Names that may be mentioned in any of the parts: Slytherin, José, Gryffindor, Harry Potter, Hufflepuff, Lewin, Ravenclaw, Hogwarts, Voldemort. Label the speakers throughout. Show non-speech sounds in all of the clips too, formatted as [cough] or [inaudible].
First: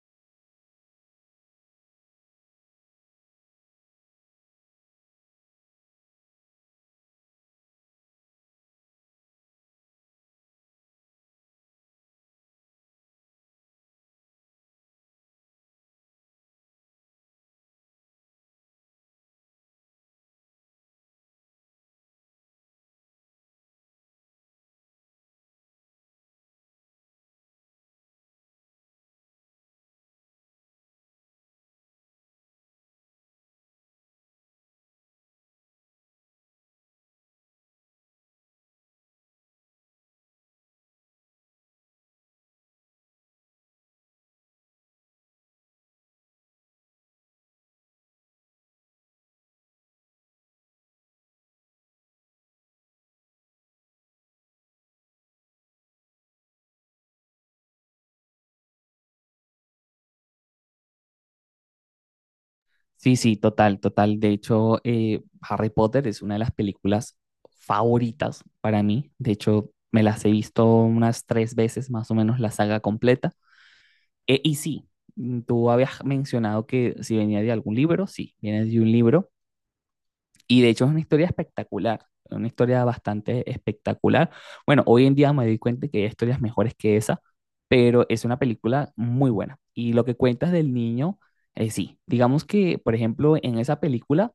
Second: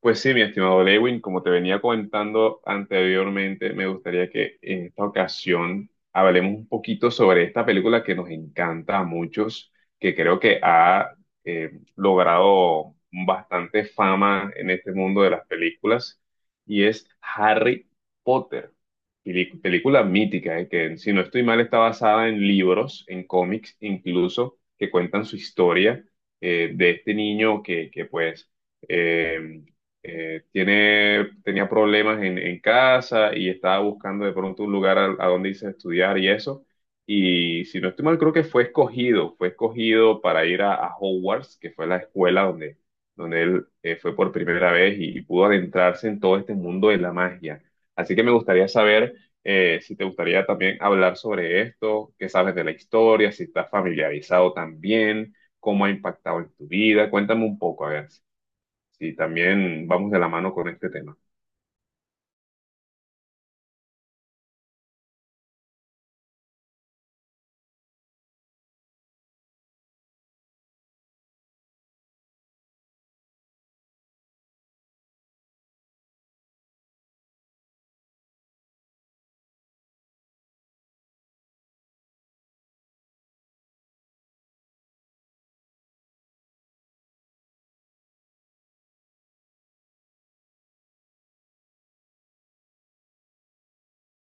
Speaker 1: Pues sí, mi estimado Lewin, como te venía comentando anteriormente, me gustaría que en esta ocasión hablemos un poquito sobre esta película que nos encanta a muchos, que creo que ha logrado bastante fama en este mundo de las películas, y es Harry Potter, película mítica, que si no estoy mal está basada en libros, en cómics incluso, que cuentan su historia de este niño que pues... em, tenía problemas en casa y estaba buscando de pronto un lugar a donde irse a estudiar y eso. Y si no estoy mal, creo que fue escogido para ir a Hogwarts, que fue la escuela donde él fue por primera vez y pudo adentrarse en todo este mundo de la magia. Así que me gustaría saber si te gustaría también hablar sobre esto, qué sabes de la historia, si estás familiarizado también, cómo ha impactado en tu vida. Cuéntame un poco, a ver. Sí, también vamos de la mano con este tema.
Speaker 2: Sí, sí, total, total. De hecho, Harry Potter es una de las películas favoritas para mí. De hecho, me las he visto unas tres veces más o menos la saga completa. Eh, y sí, Tú habías mencionado que si venía de algún libro, sí, viene de un libro. Y de hecho es una historia espectacular, una historia bastante espectacular. Bueno, hoy en día me doy cuenta que hay historias mejores que esa, pero es una película muy buena. Y lo que cuentas del niño, sí, digamos que, por ejemplo, en esa película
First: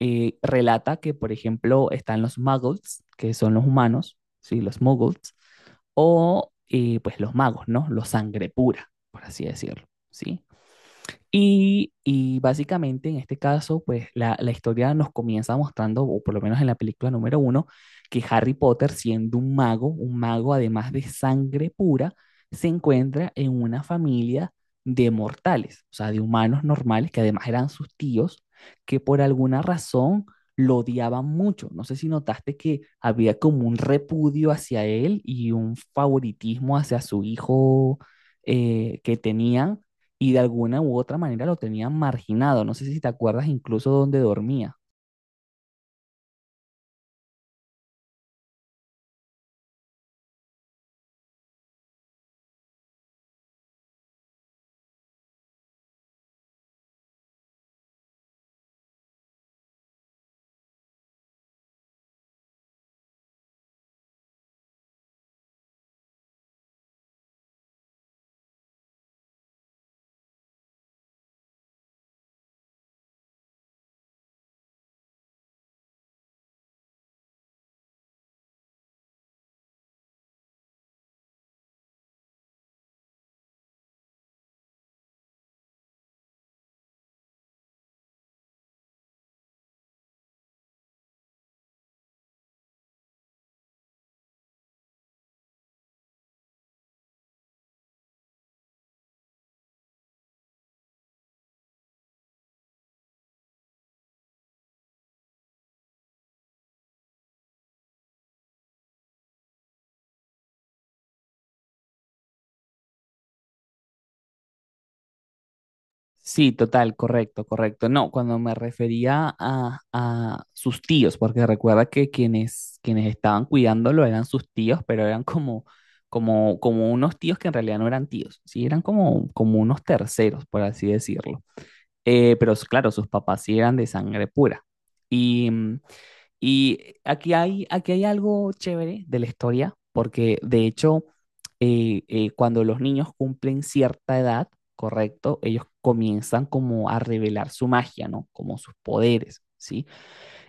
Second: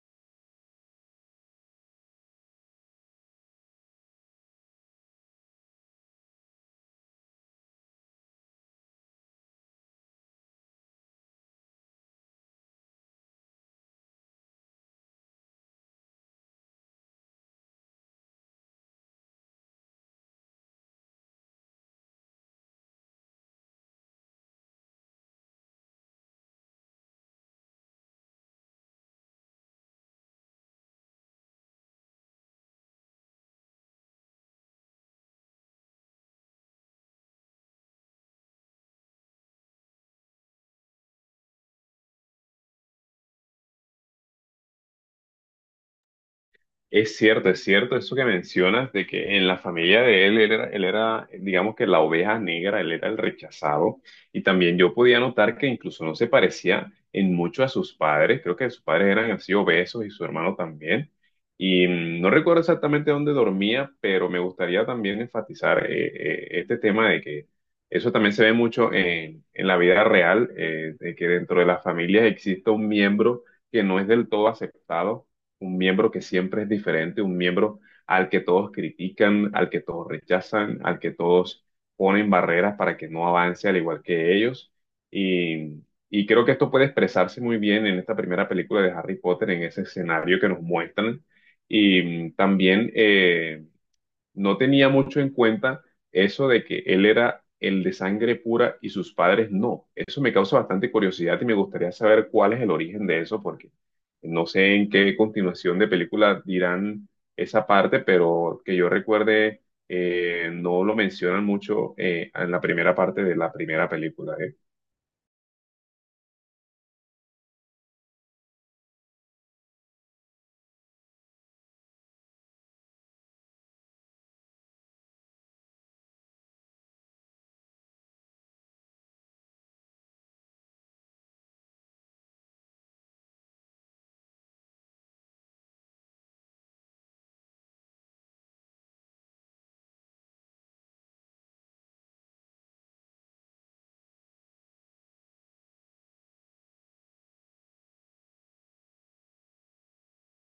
Speaker 2: relata que, por ejemplo, están los muggles, que son los humanos, ¿sí? Los muggles, o pues los magos, ¿no? Los sangre pura, por así decirlo, ¿sí? Y básicamente en este caso, pues la historia nos comienza mostrando, o por lo menos en la película número uno, que Harry Potter, siendo un mago además de sangre pura, se encuentra en una familia de mortales, o sea, de humanos normales, que además eran sus tíos, que por alguna razón lo odiaban mucho. No sé si notaste que había como un repudio hacia él y un favoritismo hacia su hijo que tenían, y de alguna u otra manera lo tenían marginado. No sé si te acuerdas incluso dónde dormía.
Speaker 1: Es cierto eso que mencionas de que en la familia de él, él era, digamos que la oveja negra, él era el rechazado. Y también yo podía notar que incluso no se parecía en mucho a sus padres. Creo que sus padres eran así obesos y su hermano también. Y no recuerdo exactamente dónde dormía, pero me gustaría también enfatizar este tema de que eso también se ve mucho en la vida real, de que dentro de las familias existe un miembro que no es del todo aceptado, un miembro que siempre es diferente, un miembro al que todos critican, al que todos rechazan, al que todos ponen barreras para que no avance al igual que ellos. Y, y creo que esto puede expresarse muy bien en esta primera película de Harry Potter, en ese escenario que nos muestran. Y también... no tenía mucho en cuenta eso de que él era el de sangre pura y sus padres no. Eso me causa bastante curiosidad y me gustaría saber cuál es el origen de eso, porque no sé en qué continuación de película dirán esa parte, pero que yo recuerde, no lo mencionan mucho en la primera parte de la primera película, ¿eh?
Speaker 2: Sí, total, correcto, correcto. No, cuando me refería a sus tíos, porque recuerda que quienes, quienes estaban cuidándolo eran sus tíos, pero eran como, como unos tíos que en realidad no eran tíos, sí, eran como, como unos terceros, por así decirlo. Pero claro, sus papás sí eran de sangre pura. Y mm, Y aquí hay algo chévere de la historia, porque de hecho, cuando los niños cumplen cierta edad, correcto, ellos comienzan como a revelar su magia, ¿no? Como sus poderes, ¿sí?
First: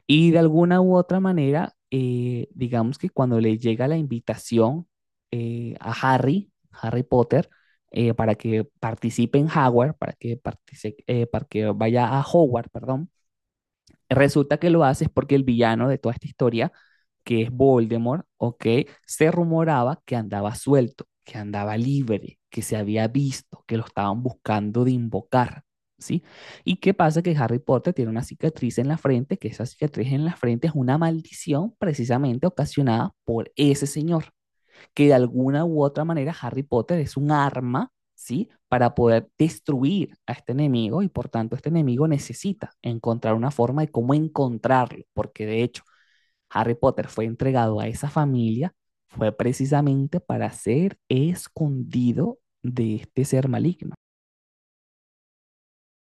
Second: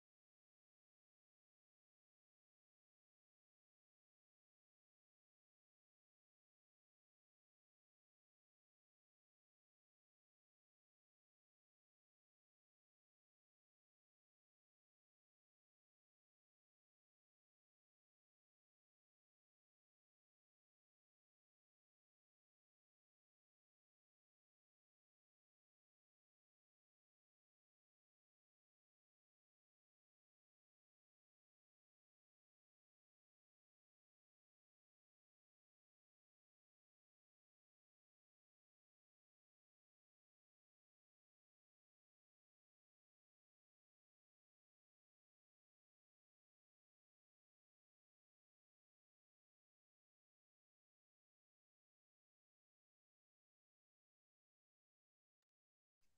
Speaker 2: Y de alguna u otra manera, digamos que cuando le llega la invitación a Harry, Harry Potter, para que participe en Hogwarts, para que, para que vaya a Hogwarts, perdón. Resulta que lo hace es porque el villano de toda esta historia, que es Voldemort, ¿ok? Se rumoraba que andaba suelto, que andaba libre, que se había visto, que lo estaban buscando de invocar, ¿sí? ¿Y qué pasa? Que Harry Potter tiene una cicatriz en la frente, que esa cicatriz en la frente es una maldición precisamente ocasionada por ese señor, que de alguna u otra manera Harry Potter es un arma, ¿sí? Para poder destruir a este enemigo, y por tanto este enemigo necesita encontrar una forma de cómo encontrarlo, porque de hecho Harry Potter fue entregado a esa familia, fue precisamente para ser escondido de este ser maligno.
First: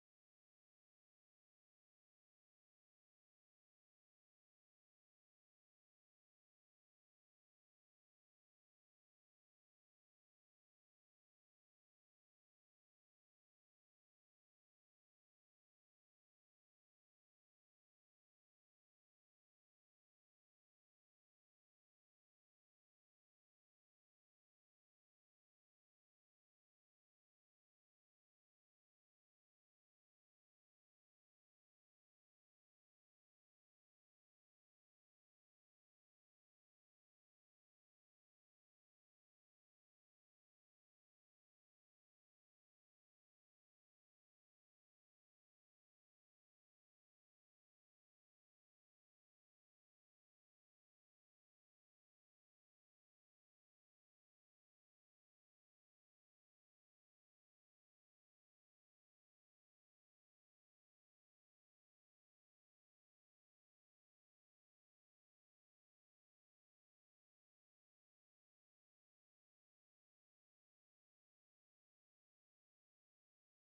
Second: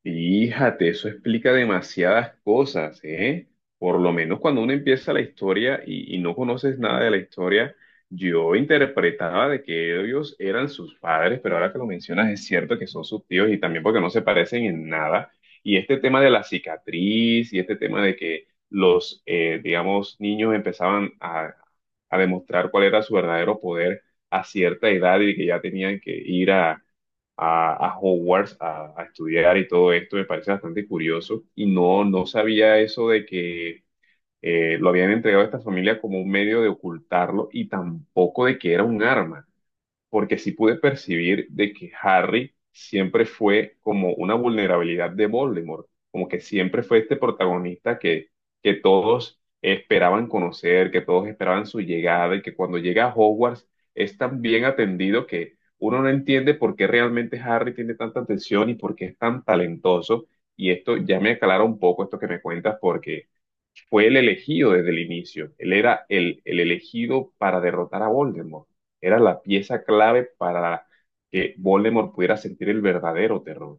Speaker 1: Fíjate, eso explica demasiadas cosas, ¿eh? Por lo menos cuando uno empieza la historia y no conoces nada de la historia, yo interpretaba de que ellos eran sus padres, pero ahora que lo mencionas es cierto que son sus tíos y también porque no se parecen en nada. Y este tema de la cicatriz y este tema de que los, digamos, niños empezaban a demostrar cuál era su verdadero poder a cierta edad y que ya tenían que ir a a Hogwarts a estudiar y todo esto, me parece bastante curioso. Y no, no sabía eso de que lo habían entregado a esta familia como un medio de ocultarlo y tampoco de que era un arma porque sí pude percibir de que Harry siempre fue como una vulnerabilidad de Voldemort, como que siempre fue este protagonista que todos esperaban conocer, que todos esperaban su llegada y que cuando llega a Hogwarts es tan bien atendido que uno no entiende por qué realmente Harry tiene tanta atención y por qué es tan talentoso. Y esto ya me aclara un poco esto que me cuentas porque fue el elegido desde el inicio. Él era el elegido para derrotar a Voldemort. Era la pieza clave para que Voldemort pudiera sentir el verdadero terror.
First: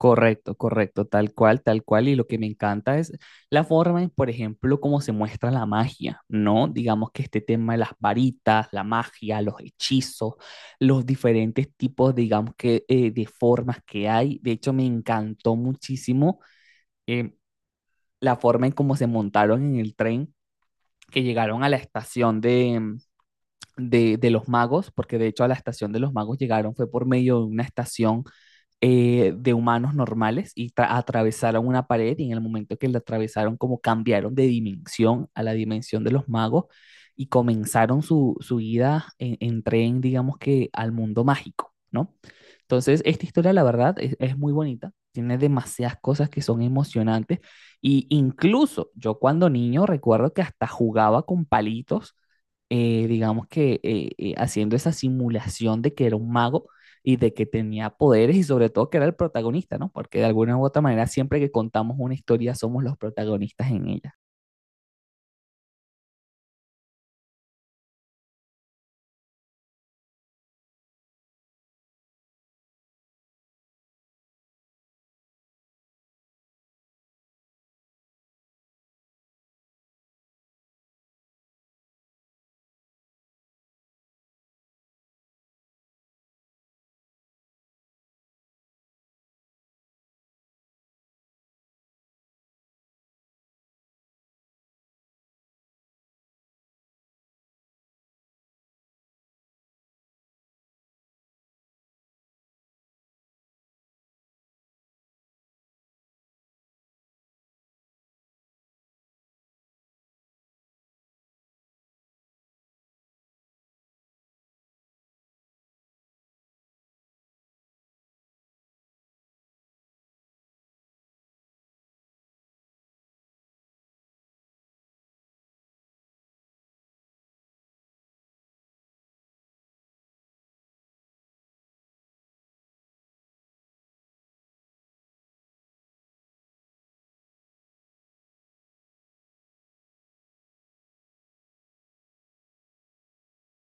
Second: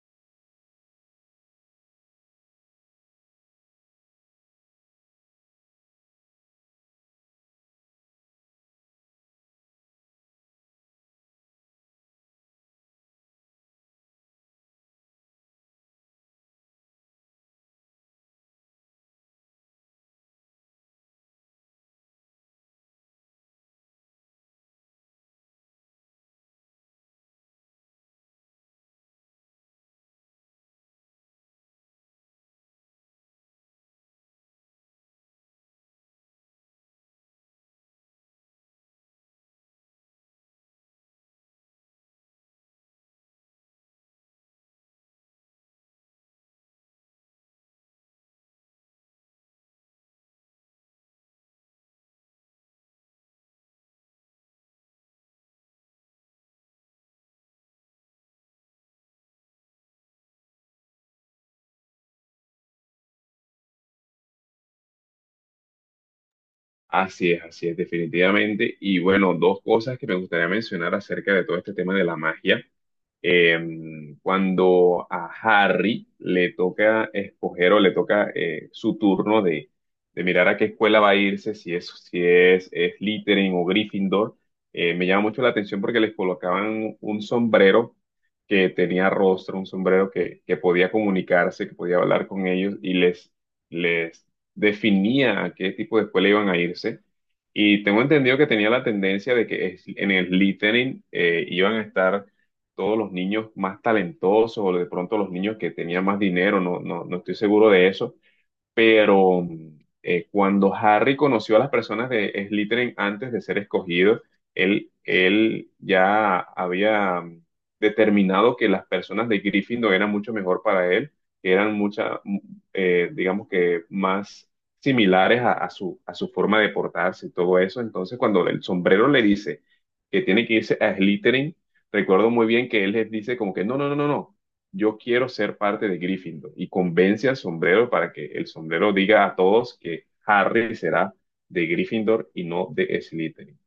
Speaker 2: Correcto, correcto, tal cual, tal cual. Y lo que me encanta es la forma en, por ejemplo, cómo se muestra la magia, ¿no? Digamos que este tema de las varitas, la magia, los hechizos, los diferentes tipos, digamos que, de formas que hay. De hecho, me encantó muchísimo eh, la forma en cómo se montaron en el tren, que llegaron a la estación de, de los magos, porque de hecho a la estación de los magos llegaron fue por medio de una estación de humanos normales, y atravesaron una pared, y en el momento que la atravesaron como cambiaron de dimensión a la dimensión de los magos y comenzaron su, su ida en tren, digamos que al mundo mágico, ¿no? Entonces, esta historia, la verdad, es muy bonita, tiene demasiadas cosas que son emocionantes, y incluso yo cuando niño recuerdo que hasta jugaba con palitos, digamos que haciendo esa simulación de que era un mago y de que tenía poderes, y sobre todo que era el protagonista, ¿no? Porque de alguna u otra manera siempre que contamos una historia somos los protagonistas en ella.
Speaker 1: Así es, definitivamente. Y bueno, dos cosas que me gustaría mencionar acerca de todo este tema de la magia. Eh, cuando a Harry le toca escoger o le toca su turno de mirar a qué escuela va a irse, si es, si es, es Slytherin o Gryffindor, me llama mucho la atención porque les colocaban un sombrero que tenía rostro, un sombrero que podía comunicarse, que podía hablar con ellos y les definía a qué tipo de escuela iban a irse. Y tengo entendido que tenía la tendencia de que en el Slytherin iban a estar todos los niños más talentosos o de pronto los niños que tenían más dinero, no, no, no estoy seguro de eso, pero cuando Harry conoció a las personas de Slytherin antes de ser escogido, él ya había determinado que las personas de Gryffindor eran mucho mejor para él, que eran muchas, digamos que más similares a a su forma de portarse y todo eso. Entonces, cuando el sombrero le dice que tiene que irse a Slytherin, recuerdo muy bien que él les dice como que no, no, no, no, no, yo quiero ser parte de Gryffindor y convence al sombrero para que el sombrero diga a todos que Harry será de Gryffindor y no de Slytherin.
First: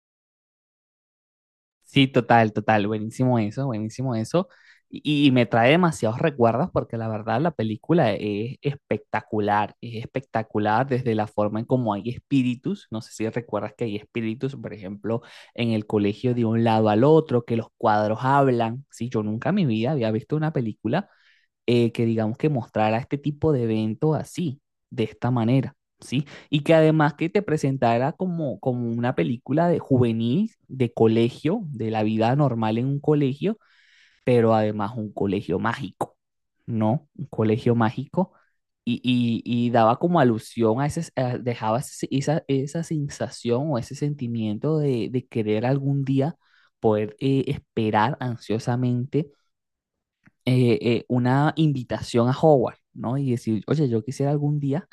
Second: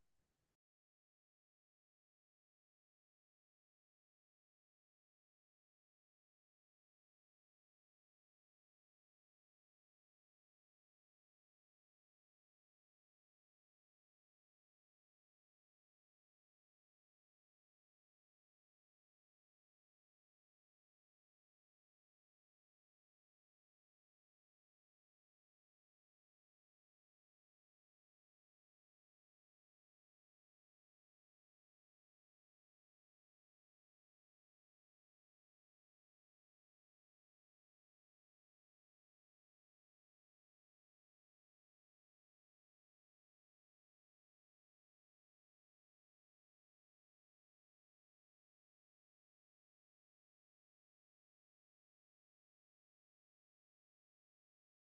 Speaker 2: Sí, total, total, buenísimo eso, buenísimo eso. Y me trae demasiados recuerdos, porque la verdad la película es espectacular desde la forma en cómo hay espíritus, no sé si recuerdas que hay espíritus, por ejemplo, en el colegio de un lado al otro, que los cuadros hablan. Sí, yo nunca en mi vida había visto una película que digamos que mostrara este tipo de eventos así, de esta manera, ¿sí? Y que además que te presentara como, como una película de juvenil, de colegio, de la vida normal en un colegio, pero además un colegio mágico, ¿no? Un colegio mágico. Y daba como alusión a dejaba esa sensación o ese sentimiento de querer algún día poder esperar ansiosamente una invitación a Hogwarts, ¿no? Y decir, oye, yo quisiera algún día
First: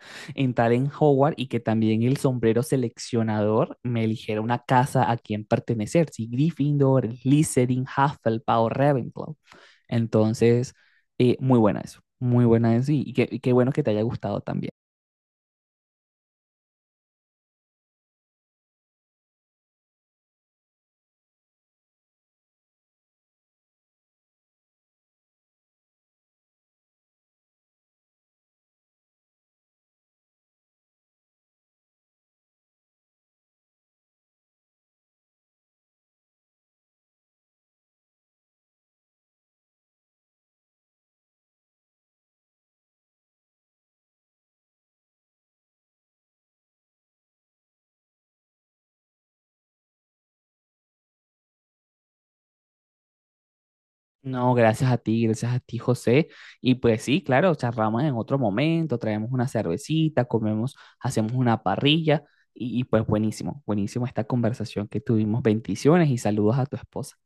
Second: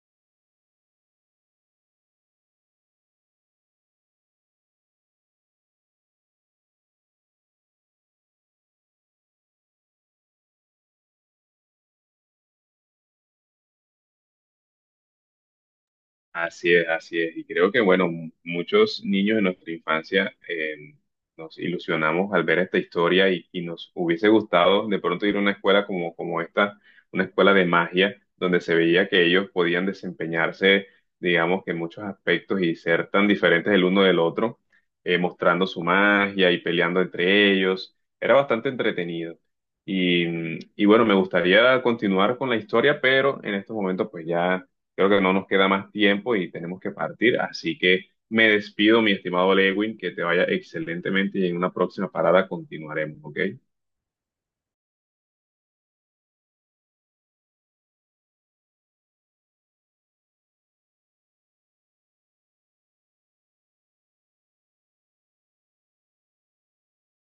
Speaker 2: [laughs] entrar en Hogwarts, y que también el sombrero seleccionador me eligiera una casa a quien pertenecer, si Gryffindor, Slytherin, Hufflepuff o Ravenclaw. Entonces, muy buena eso, muy buena eso, y qué bueno que te haya gustado también.
Speaker 1: Así es, así es. Y creo que, bueno, muchos niños en nuestra infancia nos ilusionamos al ver esta historia y nos hubiese gustado de pronto ir a una escuela como esta, una escuela de magia, donde se veía que ellos podían desempeñarse, digamos que en muchos aspectos y ser tan diferentes el uno del otro, mostrando su magia y peleando entre ellos. Era bastante entretenido. Y, y bueno, me gustaría continuar con la historia, pero en estos momentos pues ya creo que no nos queda más tiempo y tenemos que partir, así que me despido, mi estimado Lewin, que te vaya excelentemente y en una próxima parada continuaremos, ¿ok?
Speaker 2: No, gracias a ti, José. Y pues sí, claro, charlamos en otro momento, traemos una cervecita, comemos, hacemos una parrilla, y pues buenísimo, buenísimo esta conversación que tuvimos. Bendiciones y saludos a tu esposa.